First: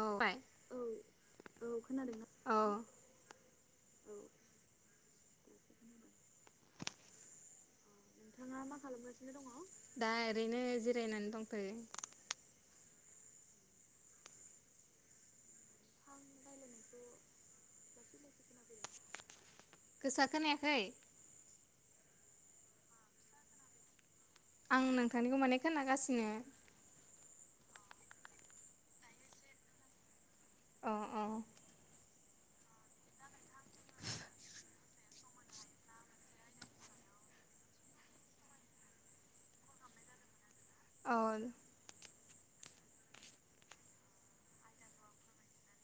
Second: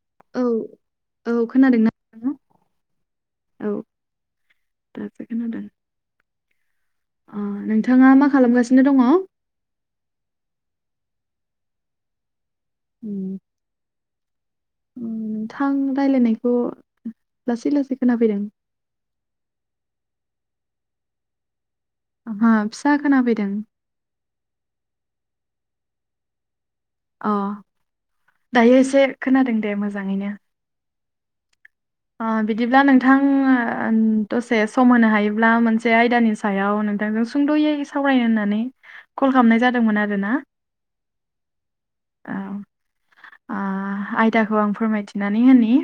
औ बाय औ औ खोनादोंना औ औ दासो खोनादों। अ नोंथाङा मा खालामगासिनो दङ? दा ओरैनो जिरायनानै दंथयो। उम उम नोंथां रायलायनायखौ लासै लासै खोनाफैदों। गोसा खोनायाखै? ओंहो फिसा खोनाफैदों। आं नोंथांनिखौ माने खोनागासिनो अ दायो एसे खोनादों दे मोजाङैनो। अ अ ओ बिदिब्ला नोंथां ओ दसे सम होनो हायोब्ला मोनसे आयदानि [unintelligible] सायाव नोंथांजों सुंद'यै सावरायनो होननानै कल खालामनाय जादोंमोन आरोना। औ औ ओ आयदाखौ आं फोरमायथिनानै होनि।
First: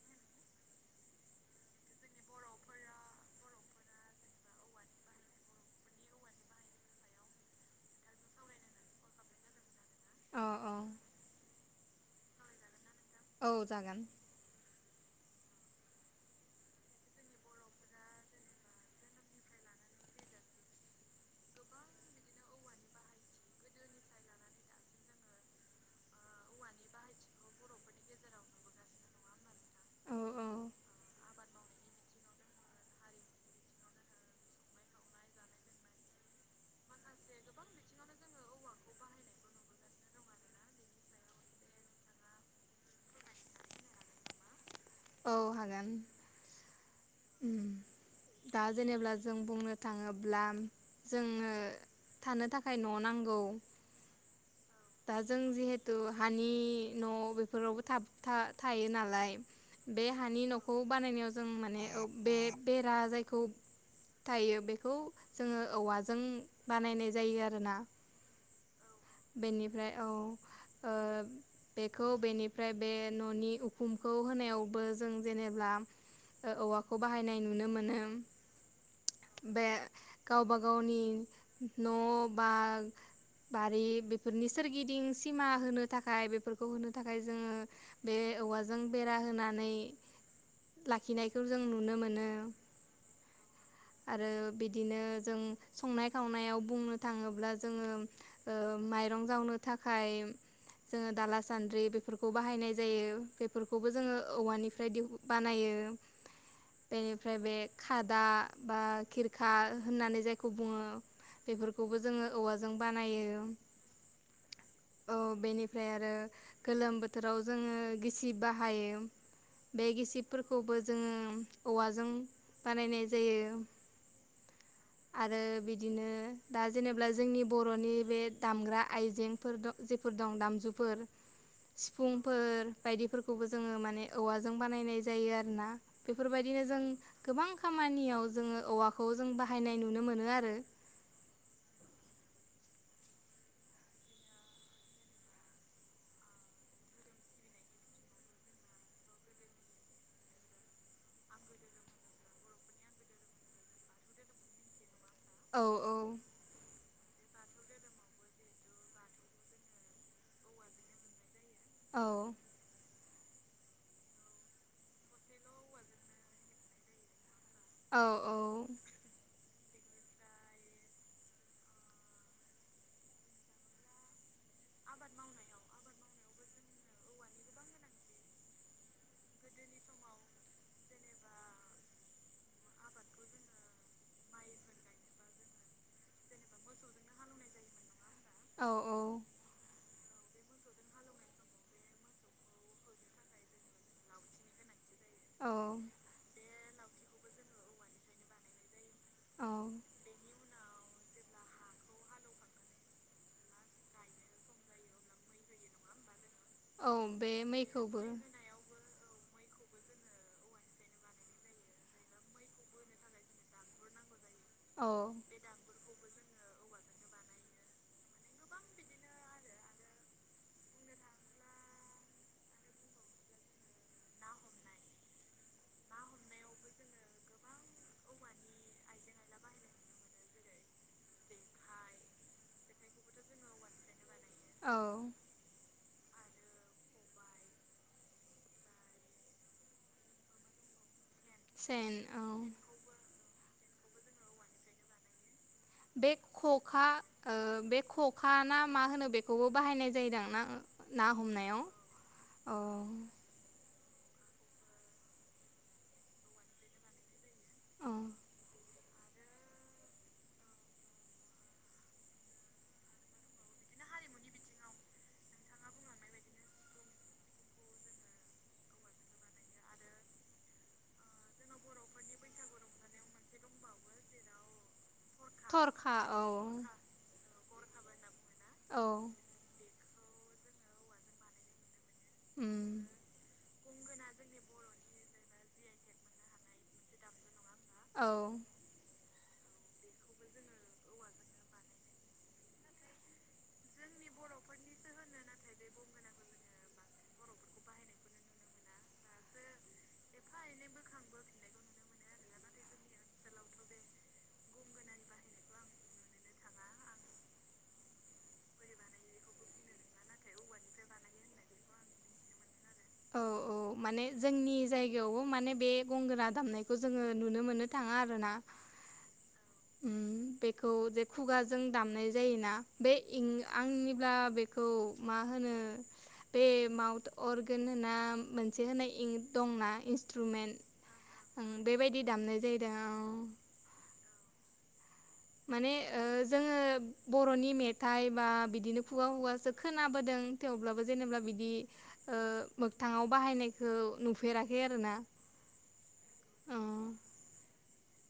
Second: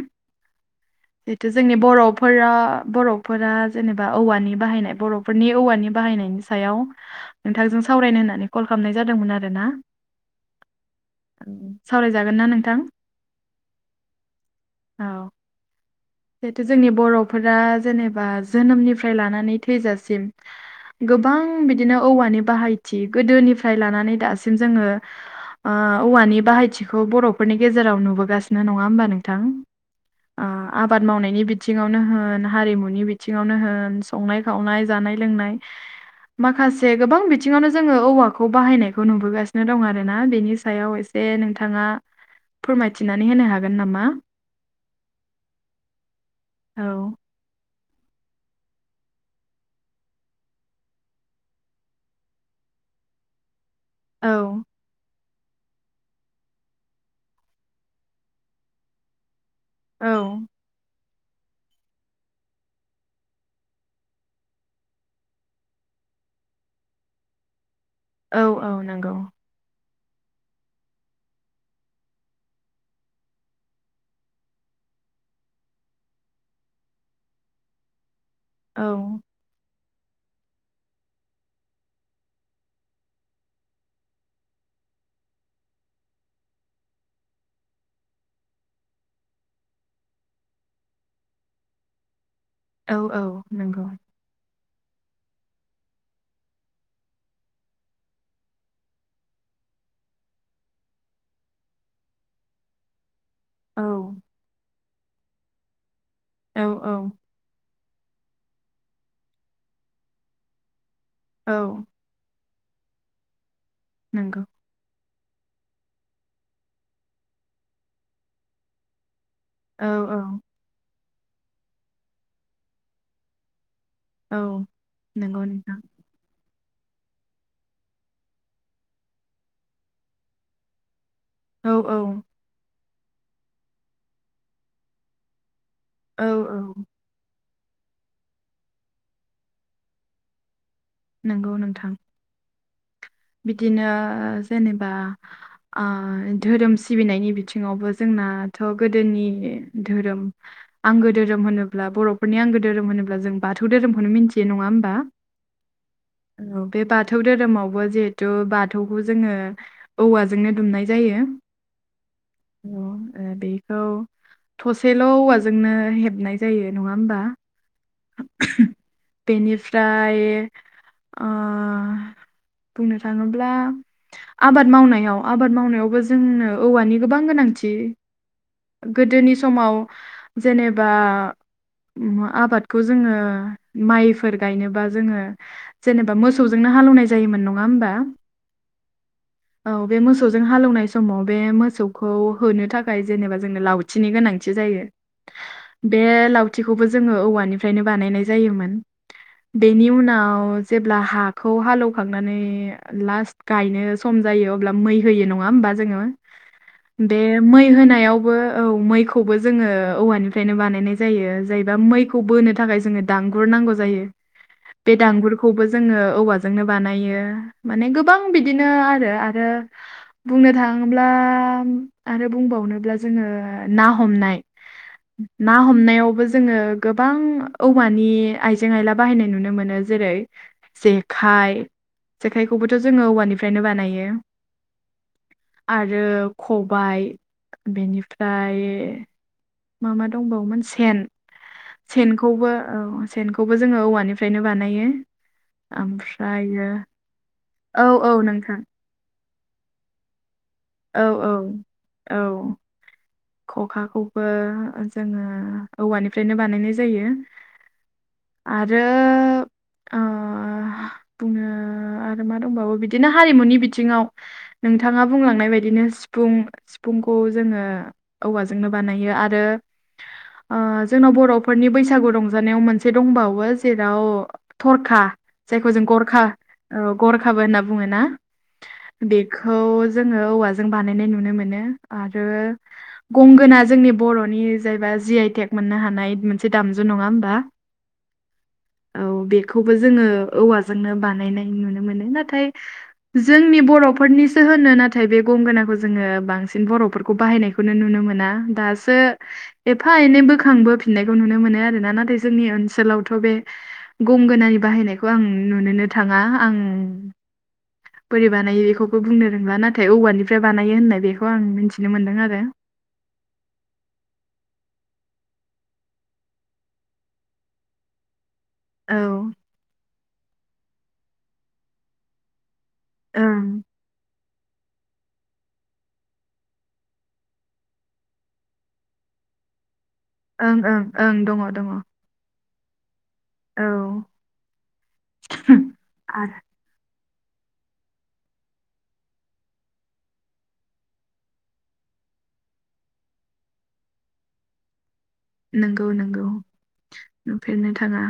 जिथु जोंनि बर'फोरा बर'फोरा जेनेबा औवानि बाहायनाय बर'फोरनि औवानि बाहायनायनि सायाव नोंथांजों सावरायनो होननानै कल खालामनाय जादोंमोन आरो ना। अ औ सावरायजागोन ना नोंथां? औ जागोन। औ जिहेथु जोंनि बर'फोरा जेनेबा जोनोमनिफ्राय लानानै थैजासिम गोबां बिदिनो औवानि बाहायथि गोदोनिफ्राय लानानै दासिम जोङो ओ औवानि बाहायथिखौ बर'फोरनि गेजेराव नुबोगासिनो नङा होमबा नोंथां? औ औ [unintelligible] आबाद मावनायनि बिथिङावनो होन हारिमुनि बिथिङावनो होन संनाय खावनाय जानाय लोंनाय माखासे गोबां बिथिङावनो जोङो औवाखौ बाहायनायखौ नुबोगासिनो दं आरो ना बेनि सायाव एसे जे नोंथाङा फोरमायथिनानै होनो हागोन नामा? औ हागोन औ। उम दा जेनेबृला जों बुंनो थाङोब्ला जोनो थानो थाखाय न' नांगौ। औ दा जों जिहेथु हानि न' बेफोरावबो थाब-था थायो नालाय औ बे हानि न'खौ बानायनायाव जों माने बे बेरा जायखौ थायो बेखौ जोङो औवाजों बानायनाय जायो आरोना। औ औ नोंगौ। बेनिफ्राय औ ओ बेखौ बेनिफ्राय बे न'नि उखुमखौ होनायावबो जों जेनेब्ला ओ औवाखौ बाहायनाय नुनो मोनो। औ बे गावबा गावनि न' बां बारि बेफोरनि सोरगिदिं सिमा होनो थाखाय बेफोरखौ होनो थाखाय जोङो बे औवाजों बेरा होनानै लाखिनायखौ जों नुनो मोनो। औ औ नंगौ। आरो बिदिनो जों संनाय खावनायाव बुंनो थाङोब्ला जोङो ओ माइरं जावनो थाखाय जोङो दाला सान्द्रि बेफोरखौ बाहायनाय जायो औ बेफोरखौबो जोङो औवानिफ्राय दि बानायो। औ औ बेनिफ्राय बे खादा बा खिरखा होननानै जायखौ बुङो। बेफोरखौबो जोङो औवाजों बानायो। नोंगौ औ बेनिफ्राय आरो गोलोम बोथोराव जोङो गिसि बाहायो। बे औ औ गिसिबफोरखौबो जोङो औवाजों बानायनाय जायो। औ आरो नंगौ नोंथां बिदिनो दा जेनेबा जोंनि बर'नि बे दामग्रा आइजेंफोर जेफोर दं जायफोर दामजुफोर औ औ सिफुंफोर बायदिफोरखौबो जोङो माने औवाजों बानायनाय जायो आरोना औ औ बेफोरबायदिनो जों गोबां खामानियाव जोङो औवाखौ जों बाहायनाय नुनो मोनो आरो नोंगौ नोंथां। बिदिनो जेनेबा ओ धोरोम सिबिनायनि बिथिङावबो जोंनाथ' गोदोनि धोरोम आंगो धोरोम होनोब्ला बर'फोरनि आंगो धोरोम होनोब्ला जों बाथौ धोरोमखौनो मिथियो नङा होमबा औ औ। औ बे बाथौ धोरोमावबो जे हिथु बाथौखौ जोङो औवाजोंनो दुमनाय जायो। औ ओ ओ बेखौ थसेल' औवाजोंनो हेबनाय जायो नङा होमबा औ औ बेनिफ्राय ओ बुंनो थाङोब्ला आबाद मावनायाव आबाद मावनायावबो जोंनो औवानि गोबां गोनांथि गोदोनि समाव जेनेबा आबादखौ जोङो माइफोर गायनोबा जोङो जेनेबा मोसौजोंनो हालेवनाय जायोमोन नङा होमबा औ औ औ बे मोसौजों हालौनाय समाव बे मोसौखौ होनो थाखाय जेनेबा जोंनो लावथिनि गोनांथि जायो। औ बे लाव थिखौबो जोङो औवानिफ्रायनो बानायनाय जायोमोन औ बेनि उनाव जेब्ला हाखौ हालेवखांनानै लास्ट गायनो सम जायो अब्ला मै होयो नङा होमबा जोङो औ बे मै मैखौबो होनायावबो औ मैखौबो जोङो औवानिफ्रायनो बानायनाय जायो जाहबा मैखौ बोनो थाखाय जोङो दांगुर नांगौ जायो। औ बे दांगुरखौबो जोङो औवाजोंनो बानायो माने गोबां बिदिनो आरो आरो बुंनो थाङोब्ला आरो बुंबावनोब्ला जोङो ना हमनाय ना हमनायावबो जोङो गोबां औवानि आइजें आयला बाहायनाय नुनो मोनो जेरै जेखाइ जेखाइखौबोथ' जोङो औवानिफ्रायनो बानायो। औ आरो खबाय बेनिफ्राय मा मा दंबावोमोन सेन सेन औ सेनखौबो औ सेनखौबो जोङो औवानिफ्रायनो बानायो बे ओमफ्रायो खखा बे औ ओ औ खख ना नोंथां मा होनो बेखौबो बाहायनाय जायोदां ना औ ना औ हमनायाव औ खखाखौबो जोङो औवानिफ्रायनो बानायनाय जायो औ आरो आरो ओ ओ आरो मा दंबावो बिदिनो हारिमुनि बिथिङाव नोंथाङा बुंलांनाय बायदिनो सिफुं सिफुंखौ जोङो औवाजोंनो बानायो आरो ओ जोंनाव बर'फोरनि बैसागु रंजानायाव मोनसे दंबावो जेराव थरखा जायखौ जों थरखा गरखा औ औ गरखाबो होनना बुङो ना औ बेखौ जोङो औवाजों बानायनाय नुनो मोनो आरो उम गंगोना जोंनि बर'नि जायबा जि आइ टेक मोननो हानाय मोनसे दामजु नङा होमबा औ औ बेखौबो जोङो औवाजोंनो बानायनाय नुनो मोनो नाथाय जोंनि बर'फोरनिसो होनो नाथाय बे गंगोनाखौ जोङो बांसिन बर'फोरखौ बाहायनायखौ नु नुनो मोना दासो एफा एनै बोखांबोफिननायखौ नुनो मोनो आरोना नाथाय जोंनि ओनसोलावथ' बे गंगोनानि बाहायनायखौ आं नुनोनो थाङा आं बोरै बानायो बेखौबो बुंनो रोंला नाथाय औवानिफ्राय बानायो होननाय बेखौ आं मिन्थिनो मोन्दों आरो औ [inaudible] औ माने जोंनि जायगायावबो माने बे गंगोना दामनायखौ जोङो नुनो मोननो थाङा आरो ना औ उम बेखौ जे खुगाजों दामनाय जायोना बे इं ओं आंनिब्ला बेखौ मा होनो बे माउथ अ ना मोनसे होनना इंक इनस ओं ओं ओं दङ दङ [inaudible] दामनाय जायो दा औ औ माने ओ आरो जोङो बर'नि मेथाइ बा बिदिनो खुगा खुगासो खोनाबोदों थेवब्लाबो जेनेबा बिदि ओ मोखथाङाव बाहायनायखौ नुफेराखै आरो ना नंगौ नंगौ नुफेरनो थाङा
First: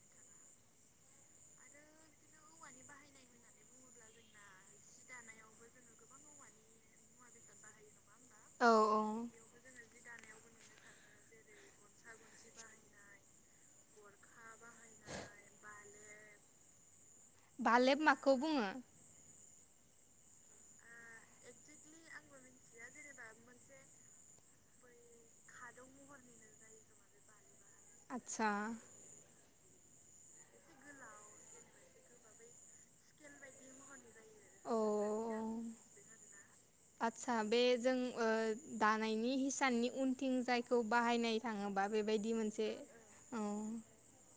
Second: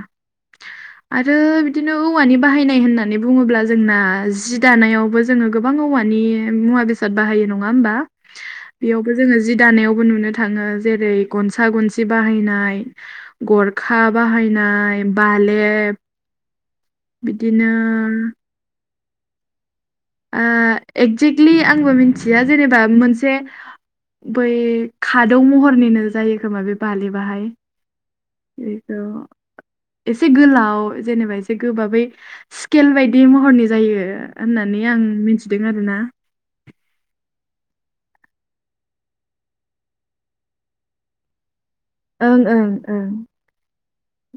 आरो बिदिनो औवानि बाहायनाय होननानै बुङोब्ला जोंना जि दानायावबो जोङो गोबां औवानि मुवा बेसाद बाहायो नङा होमबा औ औ बेयावबो जोङो जि दानायावबो नुनो थाङो जेरै गनसा गनसि बे बाहायनाय गरखा बाहायनाय बालेब बिदिनो बालेब माखौ बुङो ओ एक्जेक्टलि आंबो मिथिया जेनेबा मोनसे बै खादौ महरनिनो जायो खोमा बे बालेबाहाय आदसा बेखौ एसे गोलाव जेनेबा एसे गोबाबै स्केल बायदि महरनि जायो औ होननानै आं मिथिदों आरो ना आचसा बे जों दानायनि हिसाननि उनथिं जायखौ बाहायनाय थाङोबा बेबायदि ओं ओं मोनसे ओं औ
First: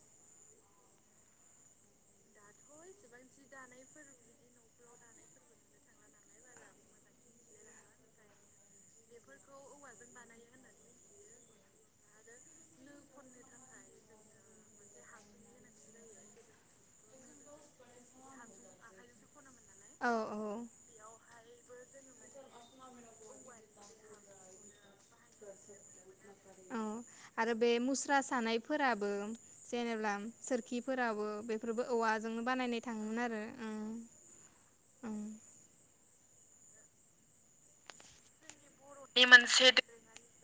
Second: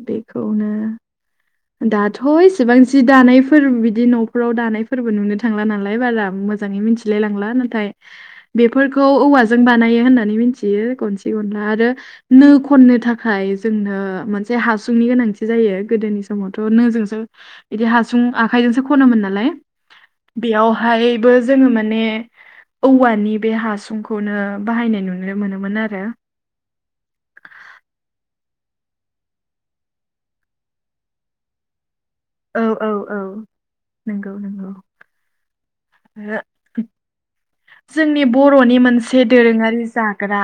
बेखौनो दाथ' इसेबां जि दानायफोर बिदि न' नखराव दानायफोरबो नुनो थांला नालाय बारा मोजाङै मिथिलाय लांला नाथाय बेफोरखौ औवाजों बानायो होननानै मिथियो गनसे गनला आरो नो खननो थाखाय जोंनो मोनसे हासुंनि गोनांथि जायो गोदोनि समावथ' नोंजोंसो बिदि हासुं आखाइजोंसो खनोमोन नालाय औ औ बेयावहायबो जोङो माने औवानि बे हासुंखौनो बाहायनाय नुनो मोनोमोन आरो औ आरो बे मुस्रा सानायफोराबो जेनेबा सोरखिफोराबो बे बेफोरबो औवाजोंनो औ बानायनाय औ औ थाङोमोन आरो ओं। नंगौ नंगौ ओम। जोंनि बर'नि मोनसे दोरोङारि जाग्रा।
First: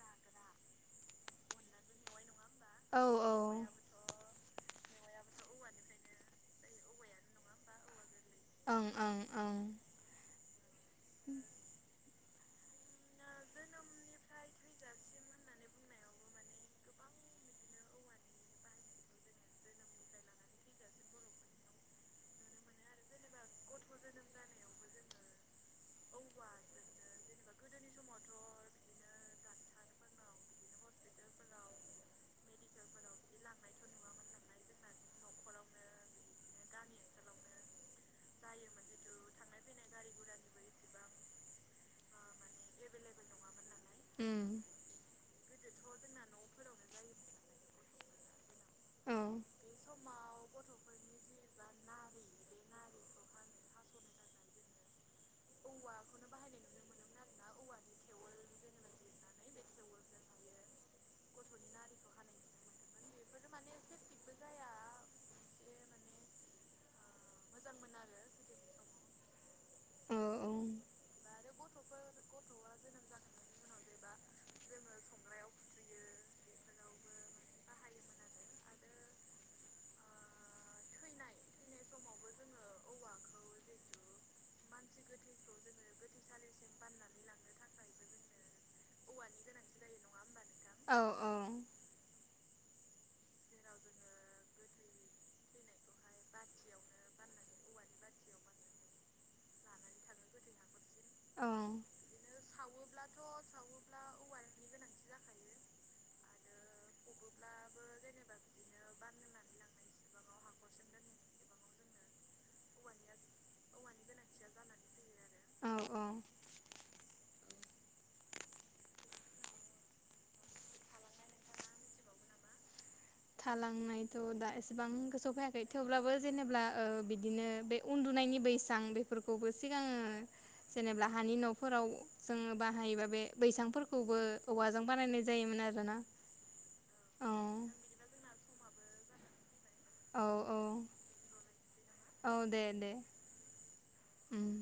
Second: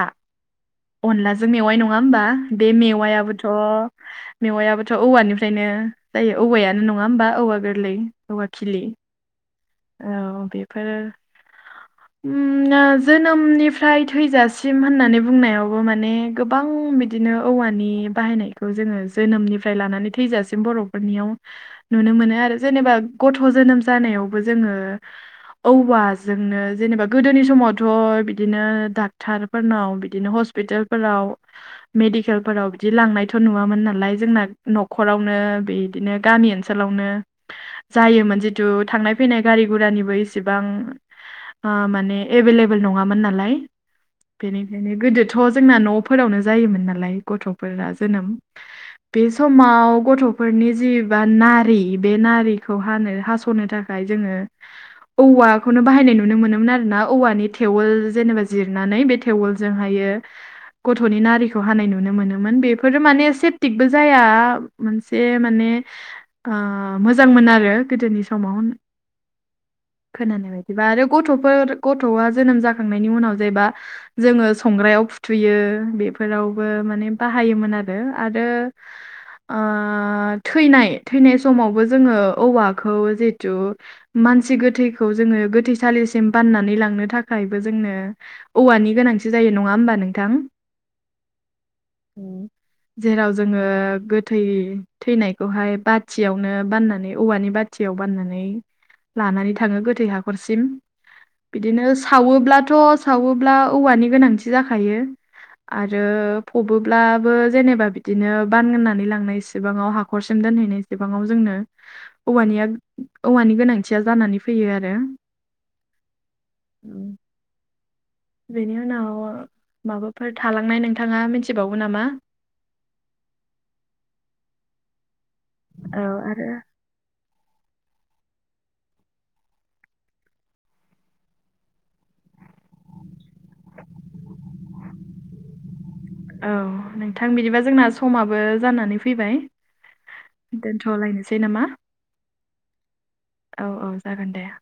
अनलाजों मेवाइ नङा होमबा? बे मेवायाबोथ' ओं ओं मेवायाबोथ' औवानिफ्रायनो जायो औवायानो नङा होमबा औवा गोरलै। औवा खिलि ओं ओं ओं औ बेफोर जोनोमनिफ्राय थैजासिम होननानै बुंनायावबो माने गोबां बिदिनो औवानि बाहायनायखौ जोङो जोनोमनिफ्राय लानानै थैजासिम बर'फोरनियाव नुनो मोनो आरो जेनेबा गथ' जोनोम जानायाव जोङो औवाजोंनो जेनेबा गोदोनि समाव थ' बिदिनो डाक्ट'रफोरनाव बिदिनो हस्पितालफोराव मेडिकेलफोराव बिदि लांनायथ' नुवामोन नालाय जोंना न'खरावनो बेदिनो गामि ओनसोल ओनसोलावनो जायोमोन जिथु थांनाय फैनाय गारि गुरानिबो इसेबां माने एभेलेबल नङामोन नालाय। उम बेनिखायनो गोदोथ' जोंना न'फोरावनो जायोमोन नालाय गथ'फोरा जोनोम। औ बे समाव गथ'फोरनि जि बा नारि बे नारिखौ हानो हास'नो थाखाय थाखाय जोङो औवाखौनो बाहायनाय नुनो मोनोमोन आरो ना औवानि थेवल जेनेबा जिरनानै बे थेवलजों हायो। गथ'नि नारिखौ हानाय नुनो मोनोमोन बेफोरो माने सेफटिकबो जाया मोनसे माने मोजांमोन आरो गोदोनि समाव। औ खोनानाय बायदिबा आरो गथ'फोर गथ'आ जोनोम जाखांनायनि उनाव जेबा जोङो संग्रायाव फुथुयो बेफोरावबो माने बाहायोमोन आरो, आरो थैनाय थैनाय समावबो जोङो औवाखौ जिहेथु मानसि गोथैखौ जोङो गोथैसालिसिम बाननानै लांनो थाखायबो जोंनो औवानि गोनांथि जायो नङा होमबा नोंथां? औ औ जेराव जोङो गोथै थैनायखौहाय बाथियावनो बाननानै औवानि बाथियाव बाननानै लानानै थाङो गोथै हाखरसिम। औ बिदिनो सावोब्लाथ' सावोब्ला औवानि गोनांथि जाखायो। आरो फबोब्लाबो जेनेबा बिदिनो बानगोनानै लांनाय सिबाङाव हाखरसिम दोनहैनाय सेबाङाव जोंनो औवानिया औवानि गोनांथिया जानानै फैयो आरो। ओम उम बेनि उनाव माबाफोर थालांनाय नोंथाङा मिथिबावो नामा? थालांनायथ' दा एसेबां गोसोआव फैयाखै औ थेवब्लाबो आरो जेनेब्ला बिदिनो बे उन्दुनायनि बैसां बेफोरखौबो सिगाङो जेनेबा हानि न'फोराव जोङो बाहायोबा बे बैसांफोरखौबो औवाजों बानायनाय जायो। जायोमोन आरो ना। औ नोंथां बिदिबा जोंना समाबो जानानै फैबाय। औ दोनथ'लायनोसै नामा। औ दे दे। औ औ जागोन दे। उम